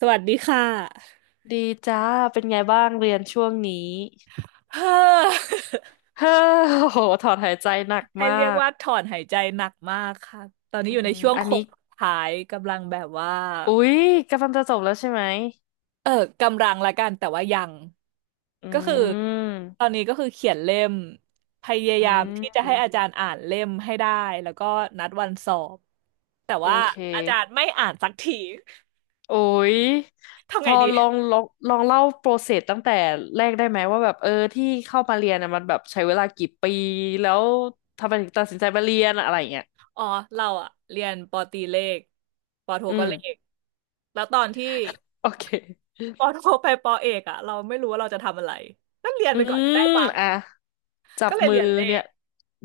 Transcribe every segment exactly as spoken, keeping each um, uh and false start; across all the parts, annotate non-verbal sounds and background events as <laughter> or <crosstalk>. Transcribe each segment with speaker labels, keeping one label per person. Speaker 1: สวัสดีค่ะ
Speaker 2: ดีจ้า เป็นไงบ้างเรียนช่วงนี้
Speaker 1: เฮ้อ
Speaker 2: เฮ้อโอ้โหถอนหายใจหนัก
Speaker 1: <laughs> ให้
Speaker 2: มา
Speaker 1: เรียก
Speaker 2: ก
Speaker 1: ว่าถอนหายใจหนักมากค่ะตอนนี้
Speaker 2: อื
Speaker 1: อยู่ใน
Speaker 2: ม
Speaker 1: ช่วง
Speaker 2: อัน
Speaker 1: โค้
Speaker 2: นี้
Speaker 1: งสุดท้ายกำลังแบบว่า
Speaker 2: อุ๊ยกำลังจะจบแล้วใช่ไหม
Speaker 1: เออกำลังละกันแต่ว่ายัง
Speaker 2: อื
Speaker 1: ก็คือตอ
Speaker 2: ม
Speaker 1: นนี้ก็คือเขียนเล่มพยา
Speaker 2: อื
Speaker 1: ยาม
Speaker 2: ม
Speaker 1: ที่จะให้อาจารย์อ่านเล่มให้ได้แล้วก็นัดวันสอบแต่
Speaker 2: โอ
Speaker 1: ว่า
Speaker 2: เค
Speaker 1: อาจารย์ไม่อ่านสักที <laughs>
Speaker 2: โอ้ย
Speaker 1: ทำ
Speaker 2: พ
Speaker 1: ไง
Speaker 2: อ
Speaker 1: ดี
Speaker 2: ลองลองลองเล่าโปรเซสตั้งแต่แรกได้ไหมว่าแบบเออที่เข้ามาเรียนน่ะมันแบบใช้เวลากี่ปี แล้วทำไมถึงตัดสินใจมาเรียนอะอะไรอย่างเงี้ย
Speaker 1: อ๋อเราอะเรียนปอตรีเลขปอโท
Speaker 2: อื
Speaker 1: ก็
Speaker 2: ม
Speaker 1: เลขแล้วตอนที่
Speaker 2: โอเค
Speaker 1: ปอโทไปปอเอกอะเราไม่รู้ว่าเราจะทำอะไรก็เรียน
Speaker 2: อื
Speaker 1: ไปก่อนก็ได้
Speaker 2: ม
Speaker 1: มั้ง
Speaker 2: อ่ะ จั
Speaker 1: ก็
Speaker 2: บ
Speaker 1: เลย
Speaker 2: มื
Speaker 1: เรี
Speaker 2: อ
Speaker 1: ยนเล
Speaker 2: เนี่ย
Speaker 1: ข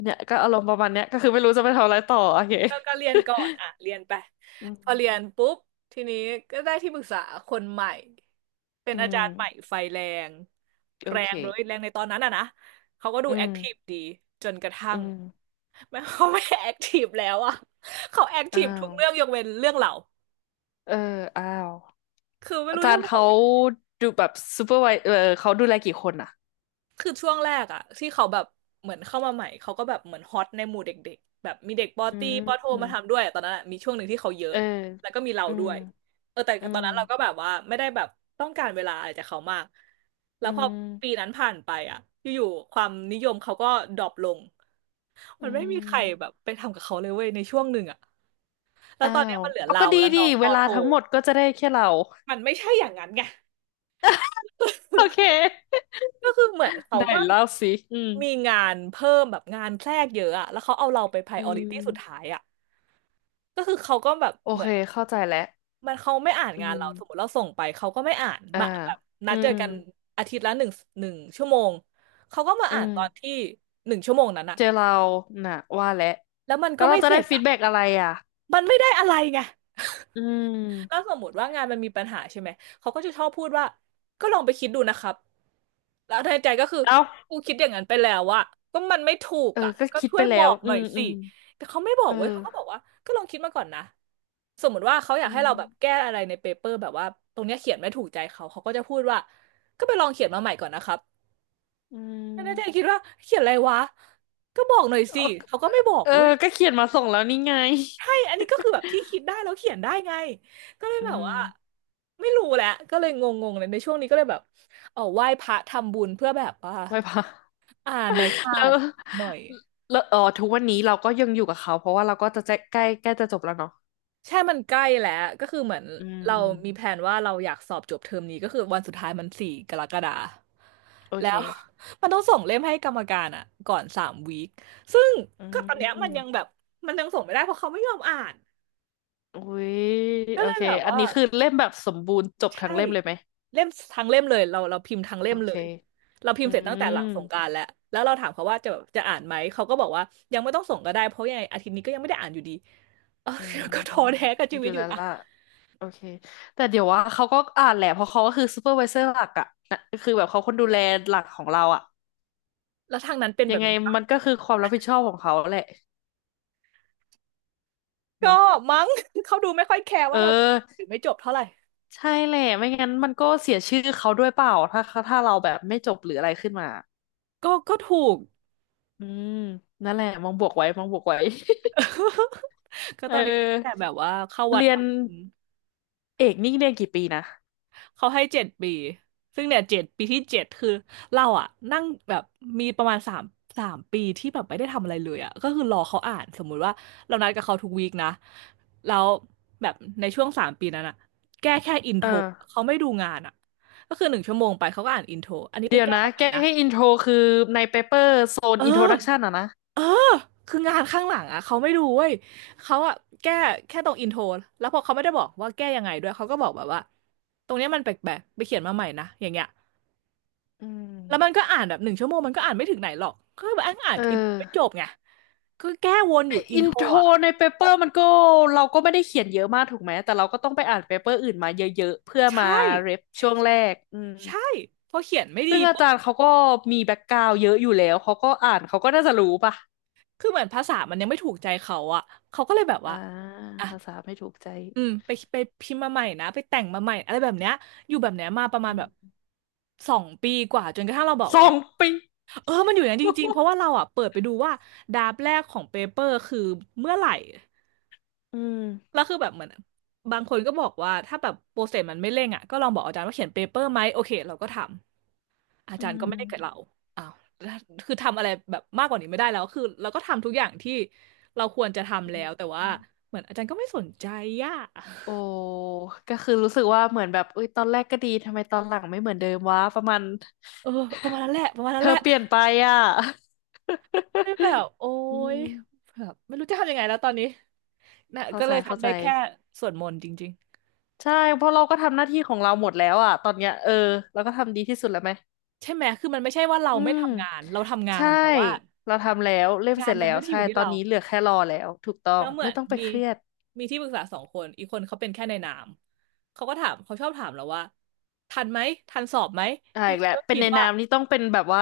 Speaker 2: เนี่ยก็อารมณ์ประมาณเนี้ยก็คือไม่รู้จะไปทำอะไรต่อโอเค
Speaker 1: ก็ก็เรียนก่อนอะเรียนไป
Speaker 2: อื
Speaker 1: พอเรีย
Speaker 2: ม
Speaker 1: นปุ๊บทีนี้ก็ได้ที่ปรึกษาคนใหม่เป็น
Speaker 2: อื
Speaker 1: อาจารย์ใหม่
Speaker 2: ม
Speaker 1: ไฟแรง
Speaker 2: โอ
Speaker 1: แร
Speaker 2: เค
Speaker 1: งเลยแรงในตอนนั้นอะนะเขาก็ดู
Speaker 2: อื
Speaker 1: แอ
Speaker 2: ม
Speaker 1: คทีฟดีจนกระทั่
Speaker 2: อื
Speaker 1: ง
Speaker 2: ม
Speaker 1: <laughs> ไม่เขาไม่แอคทีฟแล้วอะเขาแอคที
Speaker 2: อ้า
Speaker 1: ฟทุก
Speaker 2: ว
Speaker 1: เรื่องยกเว้นเรื่องเรา
Speaker 2: เอออ้าว
Speaker 1: คือไม่
Speaker 2: อา
Speaker 1: รู้
Speaker 2: จา
Speaker 1: จะ
Speaker 2: รย์
Speaker 1: บอก
Speaker 2: เขาดูแบบซูเปอร์ไวเออเขาดูแลกี่คนอ่ะ
Speaker 1: คือช่วงแรกอะที่เขาแบบเหมือนเข้ามาใหม่เขาก็แบบเหมือนฮอตในหมู่เด็กๆแบบมีเด็กปอ
Speaker 2: อื
Speaker 1: ตีปอโทมา
Speaker 2: ม
Speaker 1: ทำด้วยตอนนั้นอะมีช่วงหนึ่งที่เขาเย
Speaker 2: เอ
Speaker 1: อะ
Speaker 2: อ
Speaker 1: แล้วก็มีเรา
Speaker 2: อื
Speaker 1: ด้
Speaker 2: ม
Speaker 1: วยเออแต่
Speaker 2: อื
Speaker 1: ตอ
Speaker 2: ม
Speaker 1: นนั้นเราก็แบบว่าไม่ได้แบบต้องการเวลาอะไรจากเขามากแล้
Speaker 2: อื
Speaker 1: วพอปี
Speaker 2: ม
Speaker 1: นั้นผ่านไปอะอยู่ๆความนิยมเขาก็ดรอปลง
Speaker 2: อื
Speaker 1: มันไม่มีใครแบ
Speaker 2: ม
Speaker 1: บไปทำกับเขาเลยเว้ยในช่วงหนึ่งอะแล้ว
Speaker 2: อ้า
Speaker 1: ตอนเนี้ย
Speaker 2: ว
Speaker 1: มันเหลือ
Speaker 2: เอา
Speaker 1: เรา
Speaker 2: ก็ดี
Speaker 1: แล้ว
Speaker 2: ดี
Speaker 1: น้องป
Speaker 2: เว
Speaker 1: อ
Speaker 2: ลา
Speaker 1: โท
Speaker 2: ทั้งหมดก็จะได้แค่เรา
Speaker 1: มันไม่ใช่อย่างนั้นไง
Speaker 2: โอเค
Speaker 1: <laughs>
Speaker 2: <laughs>
Speaker 1: ก็คือเหมือนเขา
Speaker 2: ได้
Speaker 1: ก็
Speaker 2: เล่าสิอืม
Speaker 1: มีงานเพิ่มแบบงานแทรกเยอะอะแล้วเขาเอาเราไป
Speaker 2: อื
Speaker 1: priority สุด
Speaker 2: ม
Speaker 1: ท้ายอะก็คือเขาก็แบบ
Speaker 2: โอ
Speaker 1: เหมื
Speaker 2: เค
Speaker 1: อน
Speaker 2: เข้าใจแล้ว
Speaker 1: มันเขาไม่อ่าน
Speaker 2: อื
Speaker 1: งานเราสมมติ
Speaker 2: ม
Speaker 1: เราส่งไปเขาก็ไม่อ่าน
Speaker 2: อ่า
Speaker 1: มาแบบนั
Speaker 2: อื
Speaker 1: ดเจอ
Speaker 2: ม
Speaker 1: กันอาทิตย์ละหนึ่งหนึ่งชั่วโมงเขาก็มา
Speaker 2: อื
Speaker 1: อ่าน
Speaker 2: ม
Speaker 1: ตอนที่หนึ่งชั่วโมงนั้นอะ
Speaker 2: เจอเราน่ะว่าแล้ว
Speaker 1: แล้วมัน
Speaker 2: แล้
Speaker 1: ก็
Speaker 2: วเรา
Speaker 1: ไม่
Speaker 2: จะ
Speaker 1: เส
Speaker 2: ได้
Speaker 1: ร็จ
Speaker 2: ฟี
Speaker 1: อะ
Speaker 2: ดแบ็กอะไรอ่ะ
Speaker 1: มันไม่ได้อะไรไง
Speaker 2: อื
Speaker 1: ถ้า
Speaker 2: ม
Speaker 1: สมมติว่างานมันมีปัญหาใช่ไหมเขาก็จะชอบพูดว่าก็ลองไปคิดดูนะครับแล้วในใจก็คือ
Speaker 2: เอ้า
Speaker 1: กูคิดอย่างนั้นไปแล้วอะก็มันไม่ถูก
Speaker 2: เออ
Speaker 1: อะ
Speaker 2: ก็
Speaker 1: ก็
Speaker 2: คิด
Speaker 1: ช่
Speaker 2: ไป
Speaker 1: วยบ
Speaker 2: แล้
Speaker 1: อ
Speaker 2: ว
Speaker 1: กห
Speaker 2: อื
Speaker 1: น่อย
Speaker 2: มอื
Speaker 1: สิ
Speaker 2: ม
Speaker 1: แต่เขาไม่บอ
Speaker 2: เอ
Speaker 1: ก
Speaker 2: อ
Speaker 1: เว้ยเขาก็บอกว่าก็ลองคิดมาก่อนนะสมมติว่าเขาอยา
Speaker 2: อื
Speaker 1: กให้
Speaker 2: ม
Speaker 1: เราแบบแก้อะไรในเปเปอร์แบบว่าตรงเนี้ยเขียนไม่ถูกใจเขาเขาก็จะพูดว่าก็ไปลองเขียนมาใหม่ก่อนนะครับ
Speaker 2: อื
Speaker 1: ในใจคิด
Speaker 2: ม
Speaker 1: ว่าเขียนอะไรวะก็บอกหน่อยสิ
Speaker 2: เอา
Speaker 1: เขาก็ไม่บอก
Speaker 2: เออ
Speaker 1: เว้ย
Speaker 2: ก็เขียนมาส่งแล้วนี่ไง
Speaker 1: ใช่อันนี้ก็คือแบบที่คิดได้แล้วเขียนได้ไงก็เลย
Speaker 2: อื
Speaker 1: แบบ
Speaker 2: ม
Speaker 1: ว่า ไม่รู้แหละก็เลยงงๆเลยในช่วงนี้ก็เลยแบบเออไหว้พระทำบุญเพื่อแบบว่า
Speaker 2: ไว้ <laughs> พะ
Speaker 1: อ่านหน่อยค่ะ
Speaker 2: แล้ว
Speaker 1: หน่อย
Speaker 2: แล้วเออทุกวันนี้เราก็ยังอยู่กับเขาเพราะว่าเราก็จะใกล้ใกล้ใกล้จะจบแล้วเนาะ
Speaker 1: ใช่มันใกล้แล้วก็คือเหมือน
Speaker 2: อื
Speaker 1: เรามมีแผ
Speaker 2: ม
Speaker 1: นว่าเราอยากสอบจบเทอมนี้ก็คือวันสุดท้ายมันสี่กรกฎา
Speaker 2: โอ
Speaker 1: แล้
Speaker 2: เค
Speaker 1: ว <laughs> มันต้องส่งเล่มให้กรรมการอ่ะก่อนสามวีคซึ่ง
Speaker 2: อื
Speaker 1: ก็ตอนเนี้ยมันยังแบ
Speaker 2: ม
Speaker 1: บมันยังส่งไม่ได้เพราะเขาไม่ยอมอ่าน
Speaker 2: อุ้ย
Speaker 1: ก็
Speaker 2: โอ
Speaker 1: เลย
Speaker 2: เค
Speaker 1: แบบ
Speaker 2: อัน
Speaker 1: ว่า
Speaker 2: นี้คือเล่มแบบสมบูรณ์จบทั้
Speaker 1: ใช่
Speaker 2: งเล่มเลยไหม
Speaker 1: เล่มทั้งเล่มเลยเราเราพิมพ์ทั้งเล่
Speaker 2: โอ
Speaker 1: มเล
Speaker 2: เค
Speaker 1: ยเราพิม
Speaker 2: อื
Speaker 1: พ์เสร็จตั้งแต่ห
Speaker 2: ม
Speaker 1: ลังสงกรานต์แล้วแล้วเราถามเขาว่าจะจะอ่านไหมเขาก็บอกว่ายังไม่ต้องส่งก็ได้เพราะยังไงอาทิตย์นี้ก็ยังไม่ได้อ่านอยู่ดีเออ
Speaker 2: อื
Speaker 1: ก็ท้อแท้
Speaker 2: ม
Speaker 1: กับชี
Speaker 2: อ
Speaker 1: วิ
Speaker 2: ยู่
Speaker 1: ตอ
Speaker 2: แล้
Speaker 1: ยู่
Speaker 2: ว
Speaker 1: นะ
Speaker 2: ล่ะ โอเค แต่เดี๋ยวว่าเขาก็อ่านแหละเพราะเขาก็คือซูเปอร์ไวเซอร์หลักอะนะคือแบบเขาคนดูแลหลักของเราอะ
Speaker 1: แล้วทางนั้นเป็น
Speaker 2: ยั
Speaker 1: แบ
Speaker 2: ง
Speaker 1: บ
Speaker 2: ไง
Speaker 1: นี้ปะ
Speaker 2: มันก็คือความรับผิดชอบของเขาแหละ
Speaker 1: ก็
Speaker 2: เนาะ
Speaker 1: มั้ง <laughs> เขาดูไม่ค่อยแคร์
Speaker 2: เอ
Speaker 1: ว่าเราจะหรื
Speaker 2: อ
Speaker 1: อไม่จบเท่าไหร่
Speaker 2: ใช่แหละไม่งั้นมันก็เสียชื่อเขาด้วยเปล่าถ้าถ้าเราแบบไม่จบหรืออะไรขึ้นมา
Speaker 1: ก็ก็ถูก
Speaker 2: อืมนั่นแหละมองบวกไว้มองบวกไว้
Speaker 1: <laughs> ก็
Speaker 2: <laughs>
Speaker 1: ต
Speaker 2: เอ
Speaker 1: อนนี้แต่
Speaker 2: อ
Speaker 1: แบบว่าเข้าวัด
Speaker 2: เรียน
Speaker 1: ทำบุญ
Speaker 2: เอกนี่เรียนกี่ปีนะ
Speaker 1: เขาให้เจ็ดปี ซึ่งเนี่ยเจ็ดปีที่เจ็ดคือเราอะนั่งแบบมีประมาณสามสามปีที่แบบไม่ได้ทำอะไรเลยอะก็คือรอเขาอ่านสมมุติว่าเรานัดกับเขาทุกวีคนะแล้วแบบในช่วงสามปีนั้นอะแก้แค่อิน
Speaker 2: เ
Speaker 1: โทร
Speaker 2: ออ
Speaker 1: เขาไม่ดูงานอะก็คือหนึ่งชั่วโมงไปเขาก็อ่านอินโทรอันนี้ไป
Speaker 2: เดี๋ยว
Speaker 1: แก้
Speaker 2: นะ
Speaker 1: มาใหม่
Speaker 2: แก้
Speaker 1: นะ
Speaker 2: ให้อินโทรคือในเปเปอร์โซน
Speaker 1: เอ
Speaker 2: อินโทรดักชัน
Speaker 1: อ
Speaker 2: อะนะ
Speaker 1: เออคืองานข้างหลังอะเขาไม่ดูเว้ยเขาอะแก้แค่ตรงอินโทรแล้วพอเขาไม่ได้บอกว่าแก้ยังไงด้วยเขาก็บอกแบบว่าตรงเนี้ยมันแปลกๆไปเขียนมาใหม่นะอย่างเงี้ย
Speaker 2: อืม
Speaker 1: แล้วมันก็อ่านแบบหนึ่งชั่วโมงมันก็อ่านไม่ถึงไหนหรอกก็แบบอ่านอ่า
Speaker 2: เ
Speaker 1: นอินไม่จ
Speaker 2: ออ
Speaker 1: บไงคือแก้วนอยู่อิ
Speaker 2: อิ
Speaker 1: นโท
Speaker 2: น
Speaker 1: ร
Speaker 2: โทร
Speaker 1: อ่ะ
Speaker 2: ในเปเปอร์มันก็เราก็ไม่ได้เขียนเยอะมากถูกไหมแต่เราก็ต้องไปอ่านเปเปอร์อื่นมาเยอะๆเพื่อมา
Speaker 1: ใช่
Speaker 2: เรฟช่วงแรกอืม
Speaker 1: ใช่พอเขียนไม่ดี
Speaker 2: ซึ่งอา
Speaker 1: ปุ๊บ
Speaker 2: จารย์เขาก็มีแบ็กกราวด์เยอะอยู่แล้วเขาก็อ่านเขาก็น่าจะรู้ป่ะ
Speaker 1: คือเหมือนภาษามันยังไม่ถูกใจเขาอ่ะเขาก็เลยแบบ
Speaker 2: อ่า
Speaker 1: ว่าอ่ะ
Speaker 2: ภาษาไม่ถูกใจ
Speaker 1: อืมไปไปพิมพ์มาใหม่นะไปแต่งมาใหม่อะไรแบบเนี้ยอยู่แบบเนี้ยมาประมาณ
Speaker 2: อื
Speaker 1: แบบ
Speaker 2: ม
Speaker 1: สองปีกว่าจนกระทั่งเราบอก
Speaker 2: ส
Speaker 1: ว่า
Speaker 2: องปี
Speaker 1: เออ มันอยู่อย่างนั้นจริงๆ เพราะว่าเราอ่ะเปิดไปดูว่าดาบแรกของเปเปอร์คือเมื่อไหร่
Speaker 2: อืม
Speaker 1: แล้วคือแบบเหมือนบางคนก็บอกว่าถ้าแบบโปรเซสมันไม่เร่งอ่ะก็ลองบอกอาจารย์ว่าเขียนเปเปอร์ไหมโอเคเราก็ทำอา
Speaker 2: อื
Speaker 1: จารย์ก็ไม่ได้เกิดเรา
Speaker 2: ม
Speaker 1: อ้าวแล้วคือทำอะไรแบบมากกว่านี้ไม่ได้แล้วคือเราก็ทำทุกอย่างที่เราควรจะ
Speaker 2: อื
Speaker 1: ทำแล้
Speaker 2: ม
Speaker 1: วแต่
Speaker 2: อื
Speaker 1: ว่า
Speaker 2: ม
Speaker 1: เหมือนอาจารย์ก็ไม่สนใจอ่ะ
Speaker 2: โอ้ก็คือรู้สึกว่าเหมือนแบบเอุ้ยตอนแรกก็ดีทำไมตอนหลังไม่เหมือนเดิมวะประมาณ
Speaker 1: เออประมาณนั้นแหละประมาณ
Speaker 2: เธ
Speaker 1: นั้น
Speaker 2: อ
Speaker 1: แหละ
Speaker 2: เปลี่ยนไปอ่ะ
Speaker 1: ไม่แบบโอ๊
Speaker 2: <laughs> อื
Speaker 1: ย
Speaker 2: ม
Speaker 1: แบบไม่รู้จะทำยังไงแล้วตอนนี้นะ
Speaker 2: เข้า
Speaker 1: ก็
Speaker 2: ใจ
Speaker 1: เลย
Speaker 2: เข้า
Speaker 1: ทำได้
Speaker 2: ใจ
Speaker 1: แค่สวดมนต์จริง
Speaker 2: ใช่เพราะเราก็ทำหน้าที่ของเราหมดแล้วอ่ะตอนเนี้ยเออเราก็ทำดีที่สุดแล้วไหม
Speaker 1: ๆใช่ไหมคือมันไม่ใช่ว่าเรา
Speaker 2: อื
Speaker 1: ไม่
Speaker 2: ม
Speaker 1: ทำงานเราทำงาน
Speaker 2: ใช่
Speaker 1: แต่ว่า
Speaker 2: เราทำแล้วเล่ม
Speaker 1: งา
Speaker 2: เส
Speaker 1: น
Speaker 2: ร็จ
Speaker 1: มั
Speaker 2: แล้
Speaker 1: น
Speaker 2: ว
Speaker 1: ไม่ได้อ
Speaker 2: ใช่
Speaker 1: ยู่ที่
Speaker 2: ตอน
Speaker 1: เรา
Speaker 2: นี้เหลือแค่รอแล้วถูกต้อ
Speaker 1: แล้
Speaker 2: ง
Speaker 1: วเหมือ
Speaker 2: ไม่
Speaker 1: น
Speaker 2: ต้องไป
Speaker 1: มี
Speaker 2: เครียด
Speaker 1: มีที่ปรึกษาสองคนอีกคนเขาเป็นแค่ในนามเขาก็ถามเขาชอบถามเราว่าทันไหมทันสอบไหม
Speaker 2: อ่า
Speaker 1: ใน
Speaker 2: อีก
Speaker 1: ที
Speaker 2: แล้ว
Speaker 1: ก็
Speaker 2: เป็น
Speaker 1: คิด
Speaker 2: ในนา
Speaker 1: ว่า
Speaker 2: มนี่ต้องเป็นแบบว่า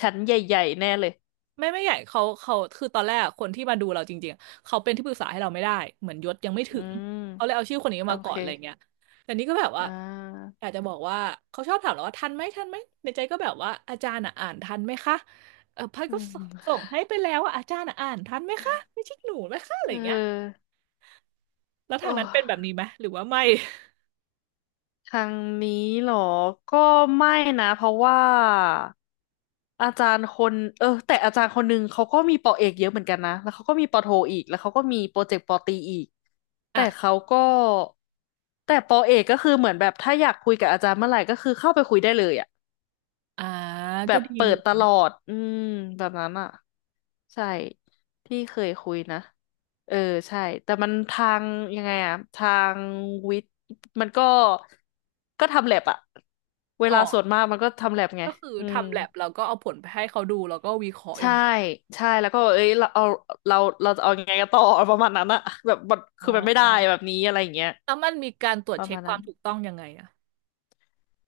Speaker 2: ชั้นใหญ่ๆแน่เลย
Speaker 1: ไม่ไม่ใหญ่เขาเขาคือตอนแรกอะคนที่มาดูเราจริงๆอะเขาเป็นที่ปรึกษาให้เราไม่ได้เหมือนยศยังไม่
Speaker 2: อื
Speaker 1: ถึง
Speaker 2: ม
Speaker 1: เขาเลยเอาชื่อคนนี้
Speaker 2: โอ
Speaker 1: มาก่อ
Speaker 2: เค
Speaker 1: นอะไรเงี้ยแต่นี่ก็แบบว่า
Speaker 2: อ่า
Speaker 1: อยากจะบอกว่าเขาชอบถามเราว่าทันไหมทันไหมในใจก็แบบว่าอาจารย์อ่ะอ่านทันไหมคะเออพัด
Speaker 2: อื
Speaker 1: ก็
Speaker 2: ม
Speaker 1: สส่งให้ไปแล้วอ่ะอาจารย์อ่ะอ่านทันไหมคะไม่ใช่หนูไหมคะอะ
Speaker 2: เ
Speaker 1: ไรเงี้ย
Speaker 2: ออ
Speaker 1: แล้ว
Speaker 2: โอ
Speaker 1: ทางนั้นเป็นแบบ
Speaker 2: ้
Speaker 1: นี้ไหมหรือว่าไม่
Speaker 2: ทางนี้เหรอ ก็ไม่นะเพราะว่าอาจารย์คนเออแต่อาจารย์คนหนึ่งเขาก็มีปอเอกเยอะเหมือนกันนะแล้วเขาก็มีปอโทอีกแล้วเขาก็มีโปรเจกต์ปอตรีอีก
Speaker 1: อ่ะ
Speaker 2: แต่เขาก็แต่ปอเอกก็คือเหมือนแบบถ้าอยากคุยกับอาจารย์เมื่อไหร่ก็คือเข้าไปคุยได้เลยอะ
Speaker 1: อ่า
Speaker 2: แบ
Speaker 1: ก็
Speaker 2: บ
Speaker 1: ดี
Speaker 2: เปิ
Speaker 1: อยู่
Speaker 2: ดต
Speaker 1: นะ
Speaker 2: ลอด อืมแบบนั้นอ่ะใช่ที่เคยคุยนะเออใช่แต่มันทางยังไงอะทางวิทย์มันก็ก็ทำแลบอะเว
Speaker 1: อ๋อ
Speaker 2: ลาส่วนมากมันก็ทำแลบไง
Speaker 1: ก็คือ
Speaker 2: อืม
Speaker 1: ทำแลบแล้วก็เอาผลไปให้เขาดูแล้วก็วิเคราะห์อ
Speaker 2: ใช่
Speaker 1: ย่างนี้
Speaker 2: ใช่แล้วก็เอ้ยเราเอาเราเราจะเอายังไงกันต่อประมาณนั้นอะแบบมัน
Speaker 1: อ๋
Speaker 2: คือมันไม่ได้แบ
Speaker 1: อ
Speaker 2: บนี้อะไรอย่างเงี้ย
Speaker 1: แล้วมันมีการตรวจ
Speaker 2: ประ
Speaker 1: เช็ค
Speaker 2: มาณ
Speaker 1: ค
Speaker 2: นั้
Speaker 1: วาม
Speaker 2: น
Speaker 1: ถูกต้องยังไงอะ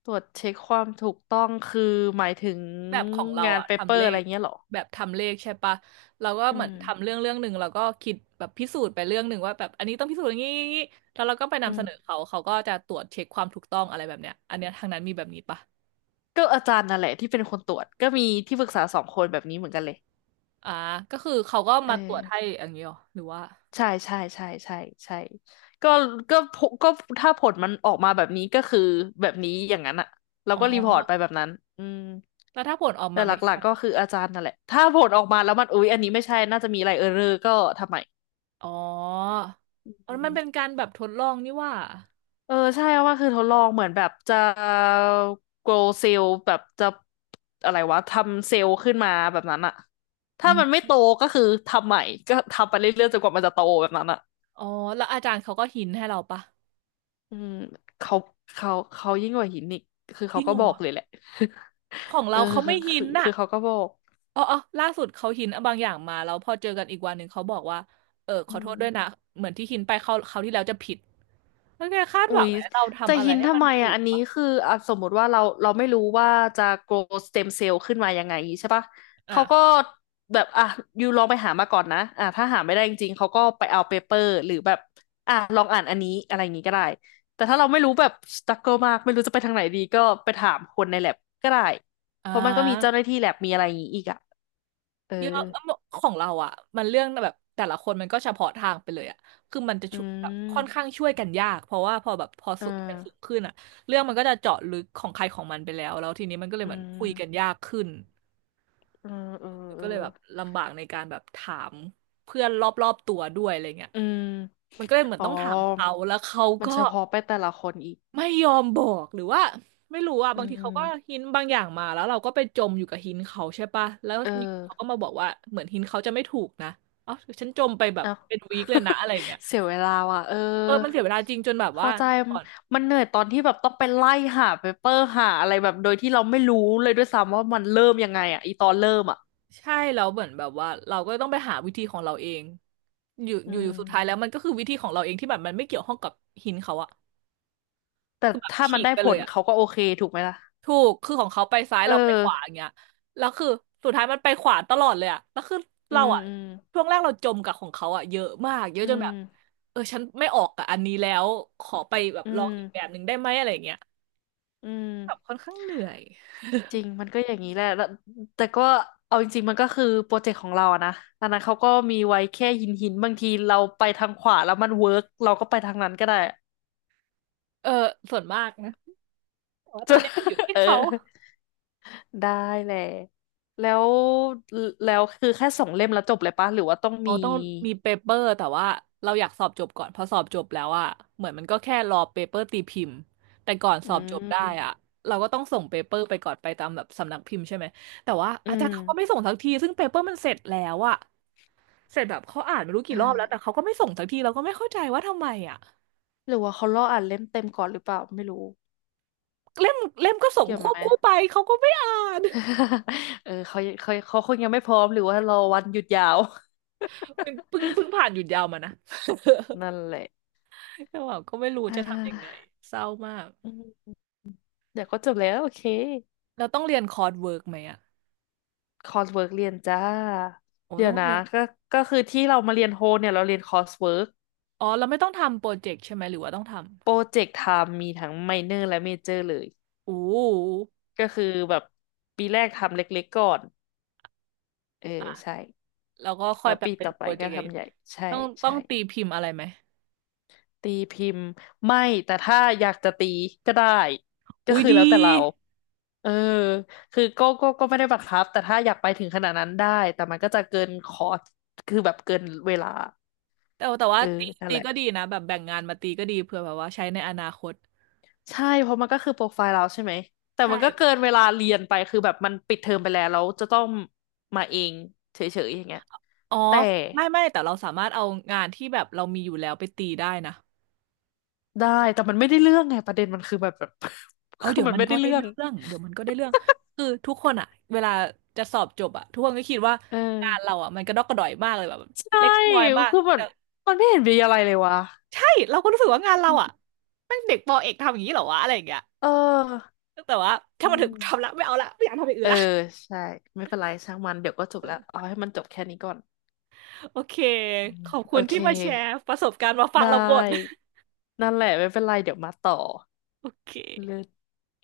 Speaker 2: ตรวจเช็คความถูกต้องคือหมายถึง
Speaker 1: แบบของเรา
Speaker 2: งาน
Speaker 1: อะ
Speaker 2: เปเป
Speaker 1: ทำ
Speaker 2: อ
Speaker 1: เล
Speaker 2: ร์อะไร
Speaker 1: ข
Speaker 2: เงี้ยเหรอ
Speaker 1: แบบทำเลขใช่ปะเราก็
Speaker 2: อื
Speaker 1: เหมือนทำ
Speaker 2: ม
Speaker 1: เรื่องเรื่องหนึ่งแล้วก็คิดแบบพิสูจน์ไปเรื่องหนึ่งว่าแบบอันนี้ต้องพิสูจน์อย่างนี้อย่างนี้แล้วเราก็ไป
Speaker 2: อื
Speaker 1: นำเสนอ
Speaker 2: ม
Speaker 1: เขาเขาก็จะตรวจเช็คความถูกต้องอะไรแบบเนี้ยอันเนี้ยทางนั้นมีแบบนี้ปะ
Speaker 2: ก็อาจารย์นั่นแหละที่เป็นคนตรวจก็มีที่ปรึกษาสองคนแบบนี้เหมือนกันเลย
Speaker 1: อ่าก็คือเขาก็
Speaker 2: เออ
Speaker 1: มาตรวจให้อย่างนี้หรอหรือว่า
Speaker 2: ใช่ใช่ใช่ใช่ใช่ก็ก็ผก็ถ้าผลมันออกมาแบบนี้ก็คือแบบนี้อย่างนั้นอะเรา
Speaker 1: อ๋อ
Speaker 2: ก็รีพอร์ตไปแบบนั้นอืม
Speaker 1: แล้วถ้าผลออก
Speaker 2: แต่
Speaker 1: มา
Speaker 2: ห
Speaker 1: ไม่
Speaker 2: ลัก
Speaker 1: ใช่
Speaker 2: ๆก็คืออาจารย์นั่นแหละถ้าผลออกมาแล้วมันอุ๊ยอันนี้ไม่ใช่น่าจะมีอะไรเออร์เรอร์ก็ทำไม
Speaker 1: อ๋ออ๋อ
Speaker 2: อื
Speaker 1: มันเป็น
Speaker 2: ม
Speaker 1: การแบบทดลองนี่ว่า
Speaker 2: เออใช่ว่าคือทดลองเหมือนแบบจะ grow เซลล์แบบจะอะไรวะทำเซลล์ขึ้นมาแบบนั้นอะ
Speaker 1: อื
Speaker 2: ถ้ามันไม่
Speaker 1: ม
Speaker 2: โตก็คือทำใหม่ก็ทำไปเรื่อยๆจนกว่ามันจะโตแบบนั้นอะ
Speaker 1: อ๋อแล้วอาจารย์เขาก็หินให้เราปะ
Speaker 2: อืมเขาเขาเขายิ่งกว่าหินอีกคือ
Speaker 1: จริ
Speaker 2: เขา
Speaker 1: ง
Speaker 2: ก็
Speaker 1: เหรอ
Speaker 2: บอกเลยแหละ
Speaker 1: ของ
Speaker 2: <laughs> เออ
Speaker 1: เราเขา
Speaker 2: คือ
Speaker 1: ไม่หิ
Speaker 2: คื
Speaker 1: น
Speaker 2: อ
Speaker 1: น่ะ
Speaker 2: คือเขาก็บอก
Speaker 1: อ๋ออ๋อล่าสุดเขาหินบางอย่างมาแล้วพอเจอกันอีกวันหนึ่งเขาบอกว่า เออข
Speaker 2: อื
Speaker 1: อโท
Speaker 2: ม
Speaker 1: ษด้วยนะ เหมือนที่หินไปเขาเขาวที่แล้วจะผิดแล้วแกคาด
Speaker 2: อุ๊
Speaker 1: หวัง
Speaker 2: ย
Speaker 1: ให้เรา
Speaker 2: จะ
Speaker 1: ทำอะไร
Speaker 2: หิน
Speaker 1: ให้
Speaker 2: ทำ
Speaker 1: มัน
Speaker 2: ไม
Speaker 1: ถู
Speaker 2: อ่ะ
Speaker 1: ก
Speaker 2: อันนี้
Speaker 1: ปะ
Speaker 2: คืออ่ะสมมติว่าเราเราไม่รู้ว่าจะ grow stem cell ขึ้นมายังไงใช่ปะ เขาก็
Speaker 1: อ่ะ
Speaker 2: แบบ อ่ะยูลองไปหามาก่อนนะอ่ะถ้าหาไม่ได้จริงๆ เขาก็ไปเอาเปเปอร์หรือแบบ อ่ะ ลองอ่านอันนี้ อะไรอย่างงี้ก็ได้ แต่ถ้าเราไม่รู้แบบ struggle มาก ไม่รู้จะไปทางไหนดี ก็ไปถามคนใน แอล เอ บี ก็ได้
Speaker 1: อ่
Speaker 2: เพราะมันก็มีเจ้าห
Speaker 1: า
Speaker 2: น้าที่ lab มีอะไรอย่างงี้อีกอ่ะ เออ
Speaker 1: เยอะของเราอ่ะมันเรื่องแบบแต่ละคนมันก็เฉพาะทางไปเลยอ่ะคือมันจะ
Speaker 2: อื
Speaker 1: ช่วยแบบค่อนข้าง
Speaker 2: ม
Speaker 1: ช่วยกันยากเพราะว่าพอแบบพอ
Speaker 2: อ่า
Speaker 1: สูงกันสูงขึ้นอ่ะเรื่องมันก็จะเจาะลึกของใครของมันไปแล้วแล้วทีนี้มันก็เลย
Speaker 2: อื
Speaker 1: เหมือนคุยกัน
Speaker 2: ม
Speaker 1: ยากขึ้น
Speaker 2: ออเออ
Speaker 1: มัน
Speaker 2: เอ
Speaker 1: ก็เลย
Speaker 2: อ
Speaker 1: แบบลำบากในการแบบถามเพื่อนรอบๆตัวด้วยอะไรเงี้ย
Speaker 2: อืม
Speaker 1: มันก็เลยเหมือ
Speaker 2: อ๋
Speaker 1: น
Speaker 2: อ
Speaker 1: ต้องถามเขาแล้วเขา
Speaker 2: มัน
Speaker 1: ก็
Speaker 2: เฉพาะไปแต่ละคนอีก
Speaker 1: ไม่ยอมบอกหรือว่าไม่รู้อ่ะ
Speaker 2: อื
Speaker 1: บางทีเขาก็
Speaker 2: ม
Speaker 1: หินบางอย่างมาแล้วเราก็ไปจมอยู่กับหินเขาใช่ปะแล้ว
Speaker 2: เออ
Speaker 1: อยู่เขาก็มาบอกว่าเหมือนหินเขาจะไม่ถูกนะเอ๋อฉันจมไปแบบ
Speaker 2: เอ้า
Speaker 1: เป็นวีคเลยนะ
Speaker 2: <laughs>
Speaker 1: อะไรอย่างเงี้ย
Speaker 2: เสียเวลาว่ะ เออ
Speaker 1: เออมันเสียเวลาจริงจนแบบว่า
Speaker 2: เข้าใจ
Speaker 1: ก่อน
Speaker 2: มันเหนื่อยตอนที่แบบต้องไปไล่หาเปเปอร์หาอะไรแบบโดยที่เราไม่รู้เลยด้วยซ้ำว่ามันเริ่มยังไงอ่ะอีตอนเริ่มอ่ะ
Speaker 1: ใช่แล้วเหมือนแบบว่าเราก็ต้องไปหาวิธีของเราเองอยู่
Speaker 2: อื
Speaker 1: อยู่อยู่สุดท้ายแล้ว
Speaker 2: ม
Speaker 1: มันก็คือวิธีของเราเองที่แบบมันไม่เกี่ยวข้องกับหินเขาอะ
Speaker 2: แต่
Speaker 1: คือแบบ
Speaker 2: ถ้า
Speaker 1: ฉี
Speaker 2: มัน
Speaker 1: ก
Speaker 2: ได้
Speaker 1: ไป
Speaker 2: ผ
Speaker 1: เลย
Speaker 2: ล
Speaker 1: อะ
Speaker 2: เขาก็โอเคถูกไหมล่ะ
Speaker 1: ถูกคือของเขาไปซ้าย
Speaker 2: เอ
Speaker 1: เรา
Speaker 2: อ
Speaker 1: ไปขวาอย่างเงี้ยแล้วคือสุดท้ายมันไปขวาตลอดเลยอะแล้วคือ
Speaker 2: อื
Speaker 1: เรา
Speaker 2: ม
Speaker 1: อะ
Speaker 2: อืม
Speaker 1: ช่วงแรกเราจมกับของเขาอะเยอะมากเยอะ
Speaker 2: อื
Speaker 1: จนแบ
Speaker 2: ม
Speaker 1: บเออฉันไม่ออกกับอันนี้แล้วขอไปแบบ
Speaker 2: อื
Speaker 1: ลองอีกแบบ
Speaker 2: ม
Speaker 1: หนึ่งได้ไหมอะไรอย่างเงี้ย
Speaker 2: อื
Speaker 1: แบบ
Speaker 2: ม
Speaker 1: ค่อนข้างเหนื่อย
Speaker 2: จริงมันก็อย่างนี้แหละแล้วแต่ก็เอาจริงๆมันก็คือโปรเจกต์ของเราอะนะอันนั้นเขาก็มีไว้แค่หินหินบางทีเราไปทางขวาแล้วมันเวิร์กเราก็ไปทางนั้นก็ได้
Speaker 1: เออส่วนมากนะแต่ว่าตอ
Speaker 2: จะ
Speaker 1: นเนี้ยมันอยู่
Speaker 2: <laughs>
Speaker 1: ที่
Speaker 2: เออ
Speaker 1: เขา
Speaker 2: ได้แหละแล้วแล้วคือแค่สองเล่มแล้วจบเลยปะหรือว่าต้อง
Speaker 1: อ๋อ
Speaker 2: มี
Speaker 1: ต้องมีเปเปอร์แต่ว่าเราอยากสอบจบก่อนพอสอบจบแล้วอะเหมือนมันก็แค่รอเปเปอร์ตีพิมพ์แต่ก่อนส
Speaker 2: อื
Speaker 1: อบจบได้
Speaker 2: ม
Speaker 1: อะเราก็ต้องส่งเปเปอร์ไปก่อนไปตามแบบสำนักพิมพ์ใช่ไหมแต่ว่า
Speaker 2: อื
Speaker 1: อาจารย์เขาก็ไม่
Speaker 2: ม
Speaker 1: ส่งสักทีซึ่งเปเปอร์มันเสร็จแล้วอะเสร็จแบบเขาอ่านไม่รู้
Speaker 2: อ่
Speaker 1: กี่รอบแล้วแต่
Speaker 2: า
Speaker 1: เขาก็ไม่ส่งสักทีเราก็ไม่เข้าใจว่าทำไมอะ
Speaker 2: หรือว่าเขารออ่านเล่มเต็มก่อนหรือเปล่าไม่รู้
Speaker 1: เล่มเล่มก็ส่ง
Speaker 2: เกี่ยว
Speaker 1: ค
Speaker 2: ไหม
Speaker 1: วบคู่ไปเขาก็ไม่อ่าน
Speaker 2: <laughs> เออเขาเขาเขาคงยังไม่พร้อมหรือว่ารอวันหยุดยาว
Speaker 1: <laughs> เพิ่งเพิ่งผ่านหยุดยาวมานะ
Speaker 2: <laughs> นั่นแหละ
Speaker 1: <laughs> แต่ว่าก็ไม่รู้
Speaker 2: อ่
Speaker 1: จะทำยังไง
Speaker 2: า
Speaker 1: เศร้ามาก
Speaker 2: อืมเดี๋ยวก็จบแล้วโอเค
Speaker 1: เราต้องเรียนคอร์สเวิร์กไหมอะ
Speaker 2: คอร์สเวิร์กเรียนจ้า
Speaker 1: โอ้
Speaker 2: เดี๋ย
Speaker 1: ต้อ
Speaker 2: ว
Speaker 1: ง
Speaker 2: นะ
Speaker 1: เรียน
Speaker 2: ก็ก็คือที่เรามาเรียนโฮเนี่ยเราเรียนคอร์สเวิร์ก
Speaker 1: อ๋อเราไม่ต้องทำโปรเจกต์ใช่ไหมหรือว่าต้องท
Speaker 2: โปรเจกต์ทำมีทั้งไมเนอร์และเมเจอร์เลย
Speaker 1: ำอู้
Speaker 2: ก็คือแบบปีแรกทำเล็กๆก่อนเออใช่
Speaker 1: แล้วก็ค่อ
Speaker 2: แล้
Speaker 1: ย
Speaker 2: ว
Speaker 1: แบบ
Speaker 2: ปี
Speaker 1: เป็น
Speaker 2: ต่อ
Speaker 1: โป
Speaker 2: ไป
Speaker 1: รเจ
Speaker 2: ก็
Speaker 1: กต์ใหญ่างนี้
Speaker 2: ทำใหญ่ใช่
Speaker 1: ต้องต้อ
Speaker 2: ใช่
Speaker 1: งตีพิมพ์อะไรไหม
Speaker 2: ตีพิมพ์ไม่แต่ถ้าอยากจะตีก็ได้ก็
Speaker 1: อุ้ย
Speaker 2: คือแล้
Speaker 1: ดี
Speaker 2: วแต่เราเออคือก็ก็ก็ไม่ได้บังคับแต่ถ้าอยากไปถึงขนาดนั้นได้แต่มันก็จะเกินคอร์สคือแบบเกินเวลา
Speaker 1: แต่แต่
Speaker 2: เอ
Speaker 1: ว่า
Speaker 2: อ
Speaker 1: ตี
Speaker 2: นั่น
Speaker 1: ตี
Speaker 2: แหละ
Speaker 1: ก็ดีนะแบบแบ่งงานมาตีก็ดีเผื่อแบบว่าใช้ในอนาคต
Speaker 2: ใช่เพราะมันก็คือโปรไฟล์เราใช่ไหมแต่
Speaker 1: ใช่
Speaker 2: มันก็เกินเวลาเรียนไปคือแบบมันปิดเทอมไปแล้วแล้วจะต้องมาเองเฉยๆอย่างเงี้ย
Speaker 1: อ๋อ
Speaker 2: แต่
Speaker 1: ไม่ไม่แต่เราสามารถเอางานที่แบบเรามีอยู่แล้วไปตีได้นะ
Speaker 2: ได้แต่มันไม่ได้เรื่องไงประเด็นมันคือแบบ <laughs> แบบ <laughs>
Speaker 1: เอา
Speaker 2: คือ
Speaker 1: เดี๋ยว
Speaker 2: มัน
Speaker 1: มัน
Speaker 2: ไม่
Speaker 1: ก็
Speaker 2: ได้
Speaker 1: ได้
Speaker 2: เรื่อ
Speaker 1: เรื
Speaker 2: ง
Speaker 1: ่องเดี๋ยวมันก็ได้เรื่องคือทุกคนอะเวลาจะสอบจบอะทุกคนก็คิดว่า
Speaker 2: เออ
Speaker 1: งานเราอะมันกระดอกกระดอยมากเลยแบบ
Speaker 2: ใช่
Speaker 1: เล็กน้อยมาก
Speaker 2: คือมัน
Speaker 1: แต่
Speaker 2: มันไม่เห็นมีอะไรเลยวะ
Speaker 1: ใช่เราก็รู้สึกว่างานเรา
Speaker 2: อืม
Speaker 1: อ่ะแม่งเด็กปอเอกทำอย่างนี้เหรอวะอะไรอย่างเงี้ย
Speaker 2: เออ
Speaker 1: แต่ว่าถ้า
Speaker 2: อื
Speaker 1: มันถึงทำ
Speaker 2: ม
Speaker 1: ละไม่เอาละไม่อยากทำอย่าง
Speaker 2: เอ
Speaker 1: อื่
Speaker 2: อ
Speaker 1: นละ
Speaker 2: ใช่ไม่เป็นไรช่างมันเดี๋ยวก็จบแล้วเอาให้มันจบแค่นี้ก่อน
Speaker 1: โอเค
Speaker 2: อืม
Speaker 1: ขอบคุ
Speaker 2: โอ
Speaker 1: ณ
Speaker 2: เค
Speaker 1: ที่มาแชร์ประสบการณ์มาฟั
Speaker 2: ได
Speaker 1: งเราบ่น
Speaker 2: ้นั่นแหละไม่เป็นไรเดี๋ยวมาต่อ
Speaker 1: โอเค
Speaker 2: เลิศ